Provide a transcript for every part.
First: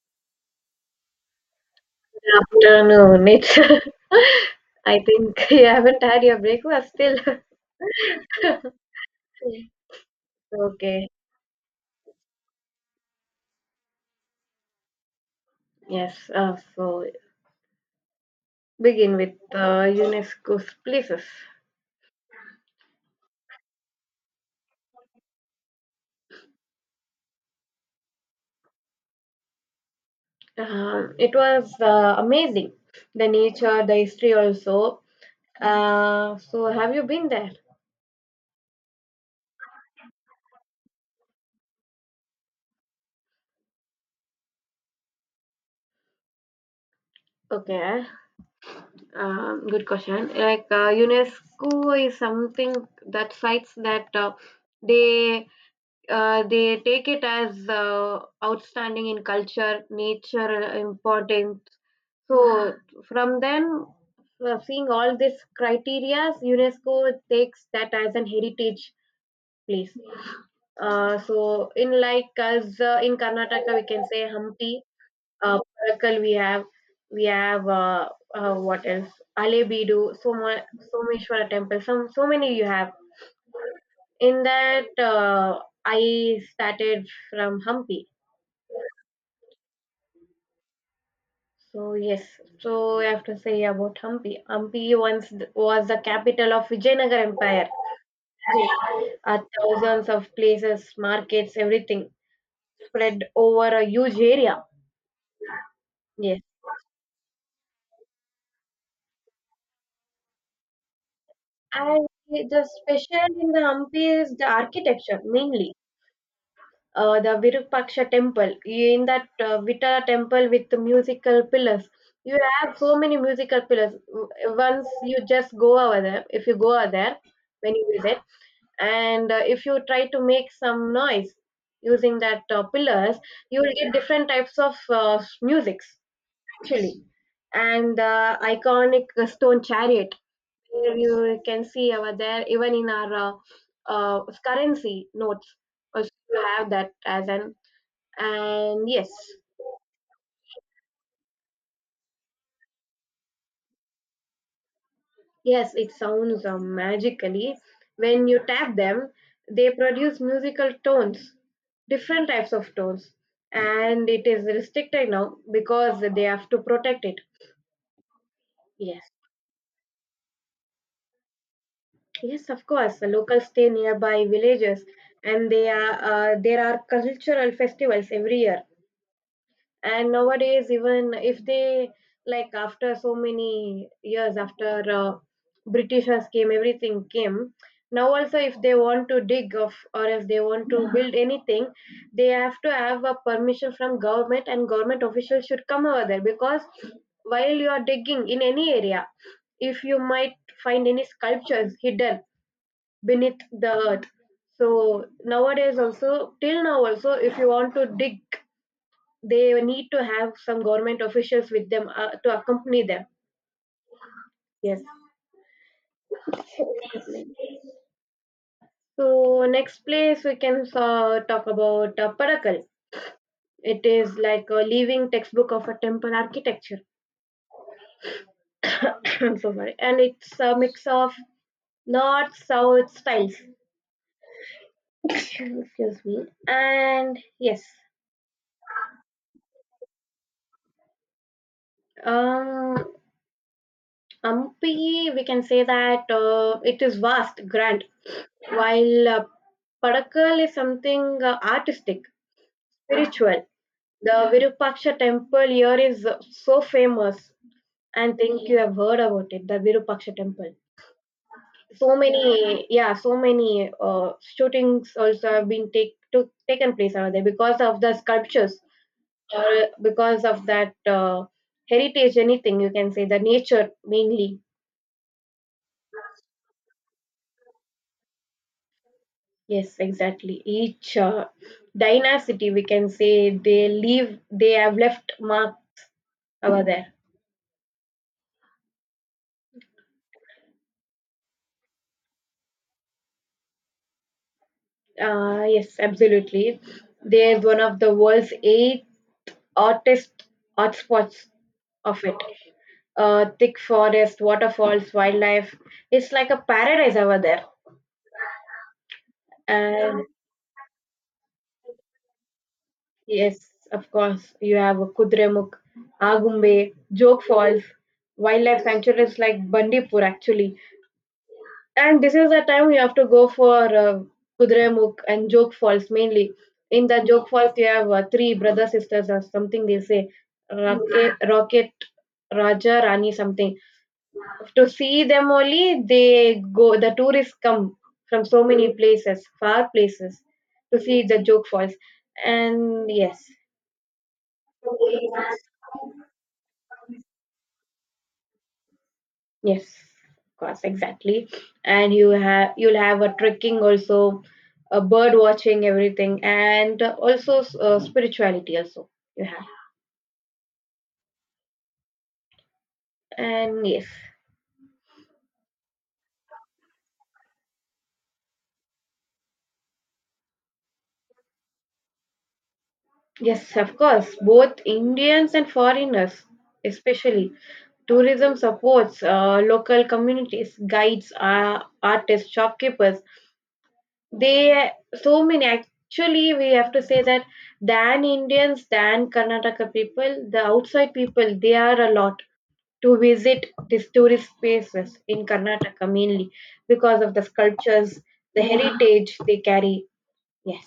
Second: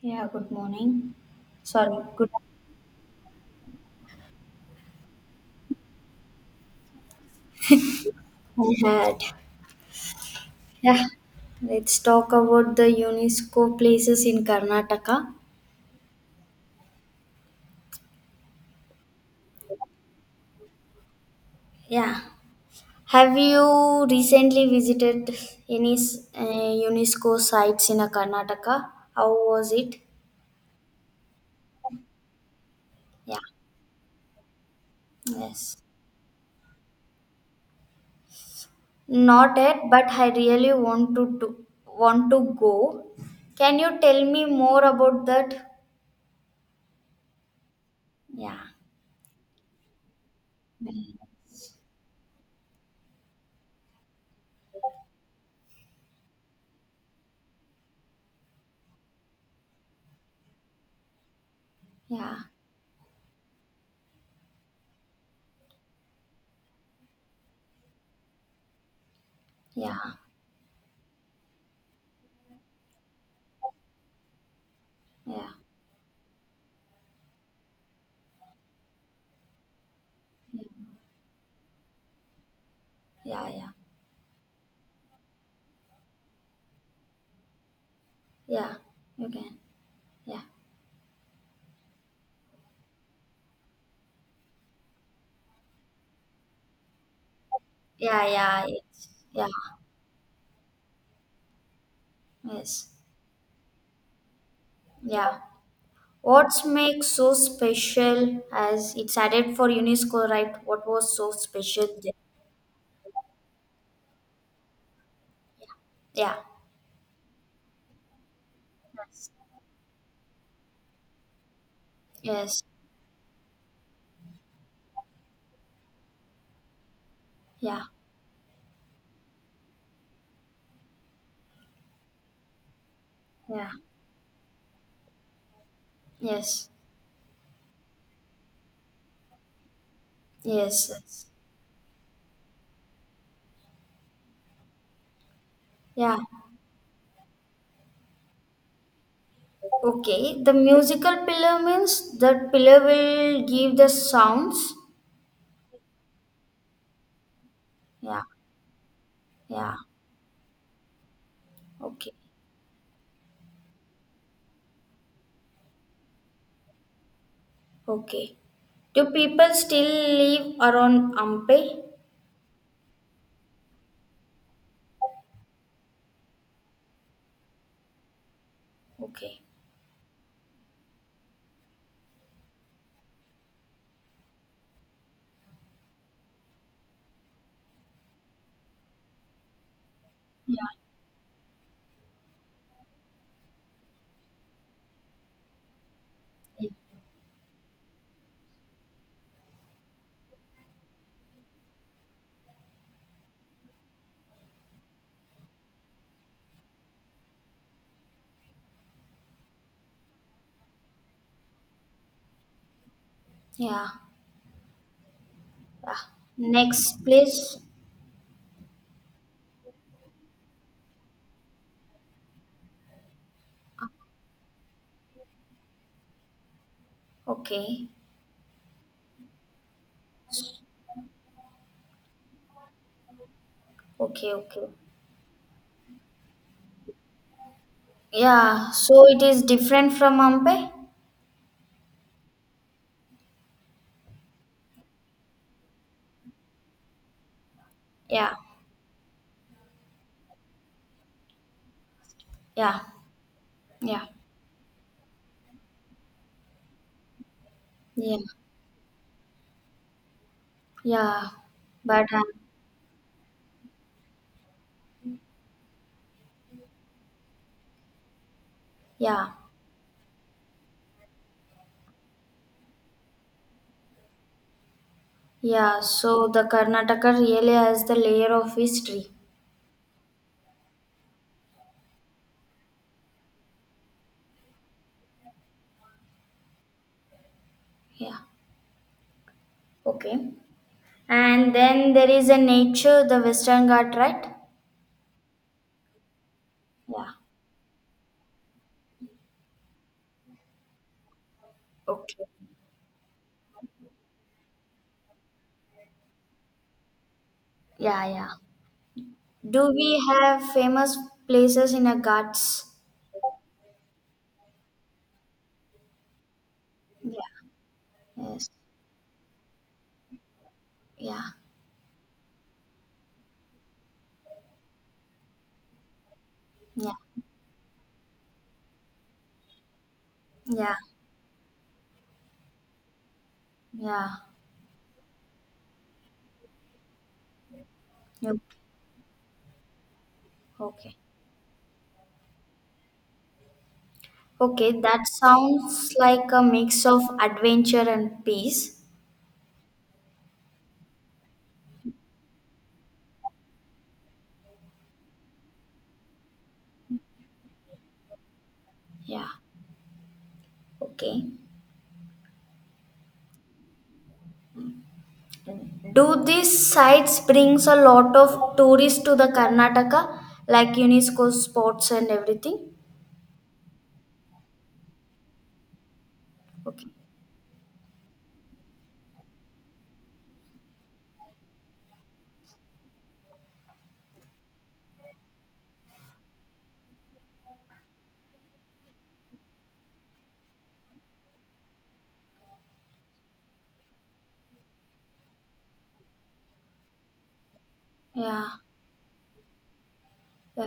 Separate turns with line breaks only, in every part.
Yeah, good morning. Sorry, good
Afternoon. It's I think you haven't had your breakfast still.
afternoon. Had.
Okay.
Yeah,
Okay.
let's talk about the UNESCO places in Karnataka.
Yes. So begin with UNESCO's places.
Yeah. Have you recently visited any UNESCO sites in Karnataka? How was it?
It was amazing. The
Yeah.
nature, the history also.
Yes.
So have you been there?
Not yet, but I really want to do, want to go. Can you tell me more about that?
Okay.
Yeah.
Good question. Like UNESCO is something that sites that they they take it as outstanding in culture, nature importance. So
Yeah.
from then, seeing all these criteria, UNESCO takes that as an heritage
Yeah.
place.
Yeah.
So in like us in Karnataka, we can say Hampi,
Yeah.
Parakkal we have, we have what else? Alebidu, Soma, Someshwara temple. Some so many you have.
Yeah.
In that, I started from Hampi.
Yeah, you can. Yeah,
So yes, so I have to say about Hampi. Hampi once was the capital of Vijayanagar Empire.
yeah, yeah. Yeah,
Thousands of places, markets, everything
yes,
spread over a huge area.
yeah.
Yes,
What's makes so special as it's added for UNESCO, right? What was so special
and
there?
the special in the Hampi is the architecture mainly.
Yeah.
The Virupaksha temple. In that
Yes.
Vita temple with the musical pillars, you
Yes.
have so many musical pillars. Once you just go over there, if you go over there when
Yeah.
you visit, and if you try to make some noise using that pillars, you
Yeah.
will get different types of music
Yes.
actually, and the iconic stone chariot
Yes.
where
Yes.
you can see over there even in our currency notes also
Yeah.
you have that as an, and yes.
Okay. The musical pillar means that pillar will give the sounds.
Yes, it sounds magically
Yeah.
when you tap them. They
Yeah.
produce musical tones,
Okay.
different types of tones, and it is restricted now because they have to protect it.
Okay.
Yes.
Do people still live around Ampe?
Yes, of course. The locals stay nearby villages, and they are there are cultural festivals every year.
Okay.
And nowadays, even if they, like after so many years after Britishers came, everything came. Now also, if they want to dig of or if they want
Yeah.
to build anything, they have to have a permission from government, and government officials should come over there because while you are digging in any area, if you might find any sculptures hidden beneath the earth. So nowadays also, till now also, if you want to dig, they need to have some government officials with them to accompany them.
Yeah.
Yes,
Ah, next, please.
so next place we can talk about Parakal. It is like a living textbook of a temple architecture.
Okay.
I'm so sorry, and it's a mix of north south styles.
Okay. Okay.
Excuse me. And yes,
Yeah. So it is different from Ampe.
um, Ampi, we can say that it is vast, grand,
Yeah.
while Padakkal is something artistic,
Yeah.
spiritual.
Yeah.
The Virupaksha temple here is so famous, and
Yeah.
think you have heard about it, the Virupaksha temple.
Yeah.
So
But
many, yeah, so many shootings also have been taken place over there because of the sculptures
yeah.
or because of that heritage, anything you can say, the nature mainly.
Yeah. So the Karnataka really has the layer of history.
Yes, exactly. Each dynasty, we can say, they have left mark over there.
Yeah. Okay. And then there is a nature, the Western Ghat, right?
Yes, absolutely.
Yeah.
They are one of the world's eight hottest hotspots of it.
Okay.
Thick forest, waterfalls, wildlife. It's like a paradise over there.
Yeah. Yeah. Do
And
we have famous places in a Ghats?
yes, of course, you have Kudremukh, Agumbe, Joke
Yeah.
Falls,
Yes.
wildlife sanctuaries like Bandipur, actually.
Yeah.
And this is the time you have to go for Kudremukh and Joke Falls mainly. In
Yeah,
the Joke Falls, you have three brother sisters or something. They say
yeah,
Rocket, Rocket, Raja, Rani, something.
yeah.
To see them only, they go. The tourists come from
Yep.
so many places, far places, to
Okay.
see the Joke Falls. And yes.
Okay, that sounds like a mix of adventure and peace.
Yes, of course, exactly. And you'll have a trekking also, a bird watching everything, and also spirituality also you
Yeah.
have.
Okay.
And yes,
Do these sites brings a lot of tourists to the Karnataka, like UNESCO spots and everything?
yes, of course, both Indians and foreigners,
Okay.
especially tourism supports local communities, guides, artists, shopkeepers. They, so many actually, we have to say that than Indians, than Karnataka people, the outside people they are a lot to visit these tourist places in Karnataka mainly because of the sculptures, the
Yeah,
heritage they carry. Yes,
yeah.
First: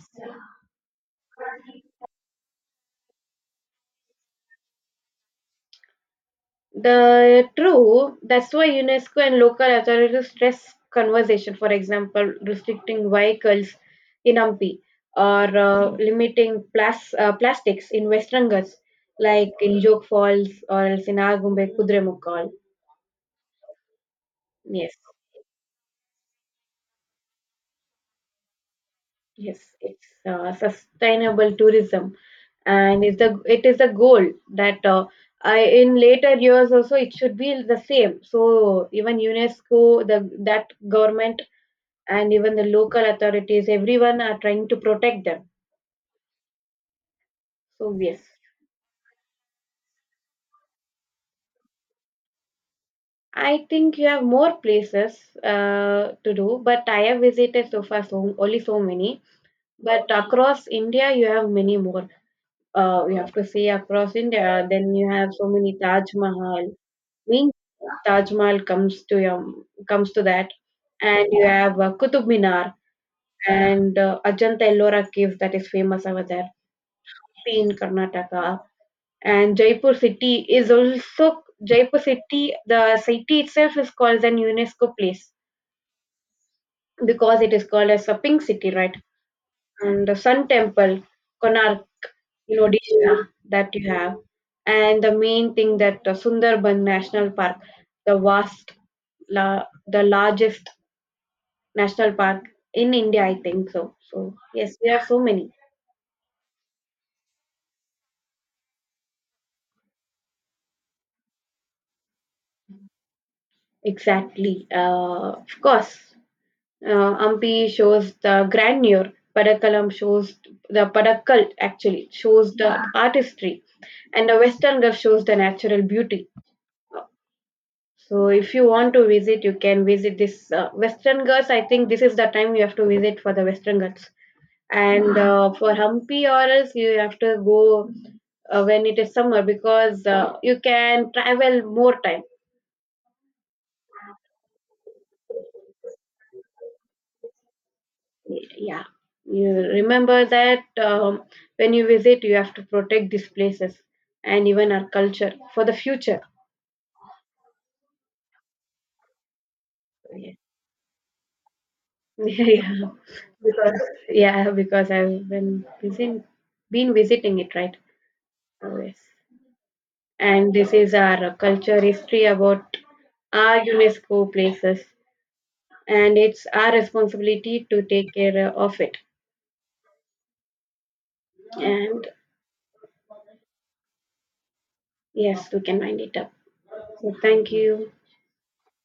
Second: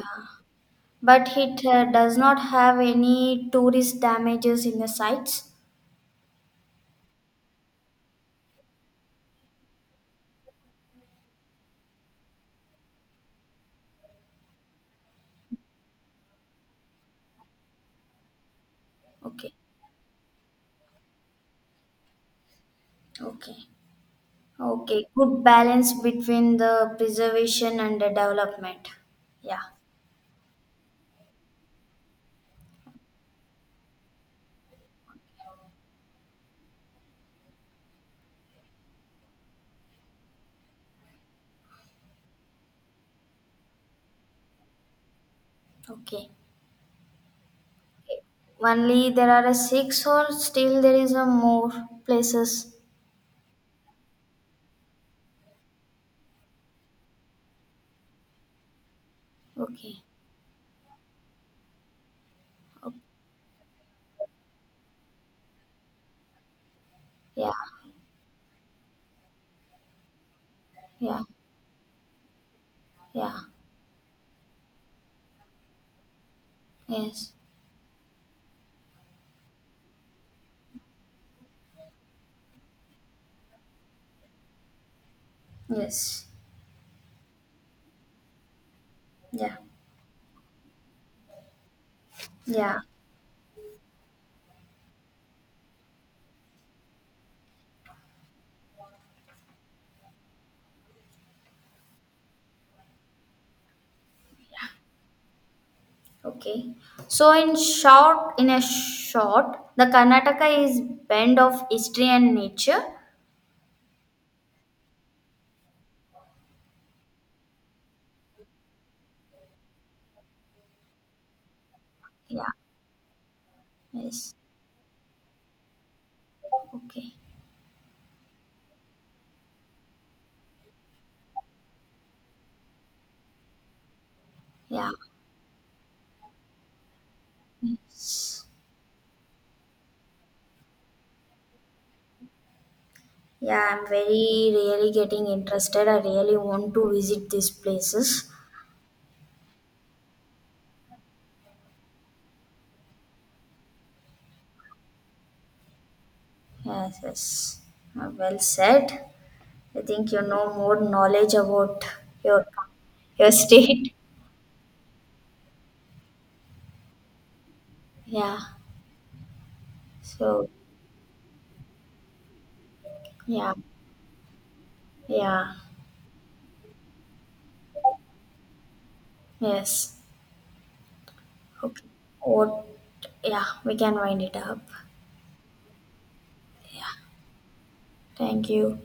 But it does not have any tourist damages in the sites.
the true. That's why UNESCO and local authorities stress conservation. For example, restricting vehicles in Hampi or limiting plastics in West Rangas, like
Okay,
in Joke Falls or else in Agumbe Kudremukal.
okay.
Yes.
Okay, good balance between the preservation and the development.
Yes,
Yeah,
it's sustainable tourism, and is the it is the goal that I in later years also it should be the same. So even UNESCO, the that government and even the local authorities, everyone are trying to protect them.
okay.
So yes,
Only there are a six or still there is a more places.
I think you have more places to do, but I have visited so far so only so many.
Okay.
But across India, you have many more.
Okay.
You have to see across India. Then you have so many Taj Mahal.
Yeah,
Means Taj Mahal comes to your, comes to that,
yeah,
and you have Qutub Minar
yeah.
and Ajanta Ellora caves that is famous over there
Yes.
in Karnataka. And Jaipur city. The city itself is called an UNESCO place
Yes.
because it is called as a pink city, right?
Yeah.
And the Sun Temple, Konark in
Yeah.
Odisha that you have, and the main thing that the Sundarban National Park, the vast, the largest national park in India, I think so. So yes, there are so many.
Okay. So in short, in a short, the Karnataka is blend of history and nature.
Exactly. Uh, Ampi shows the grandeur. Padakkal actually
Yeah.
shows the artistry, and
Yes.
the Western Ghats shows the natural beauty.
Okay.
So if you want to visit, you can visit this Western Ghats. I think this is the time you have to visit for the Western Ghats.
Yeah.
And for Hampi or else you have to go
Yes.
when it is summer because you can travel more time.
Yeah, I'm very really getting interested. I really want to visit these places.
Yeah, you remember that when you visit, you have to protect these places and even our culture for the future.
Yes, yes. Well said. I think you
Yeah,
know more knowledge about your
yeah.
your
Because
state.
yeah, because been visiting it, right?
Yeah.
Oh, yes.
So
And this is our culture history about
yeah,
our UNESCO places,
yeah,
and it's our responsibility to take care of it.
yes. Okay.
And
What? Yeah, we can wind it up.
yes, we can wind it up. So thank you.
Thank you.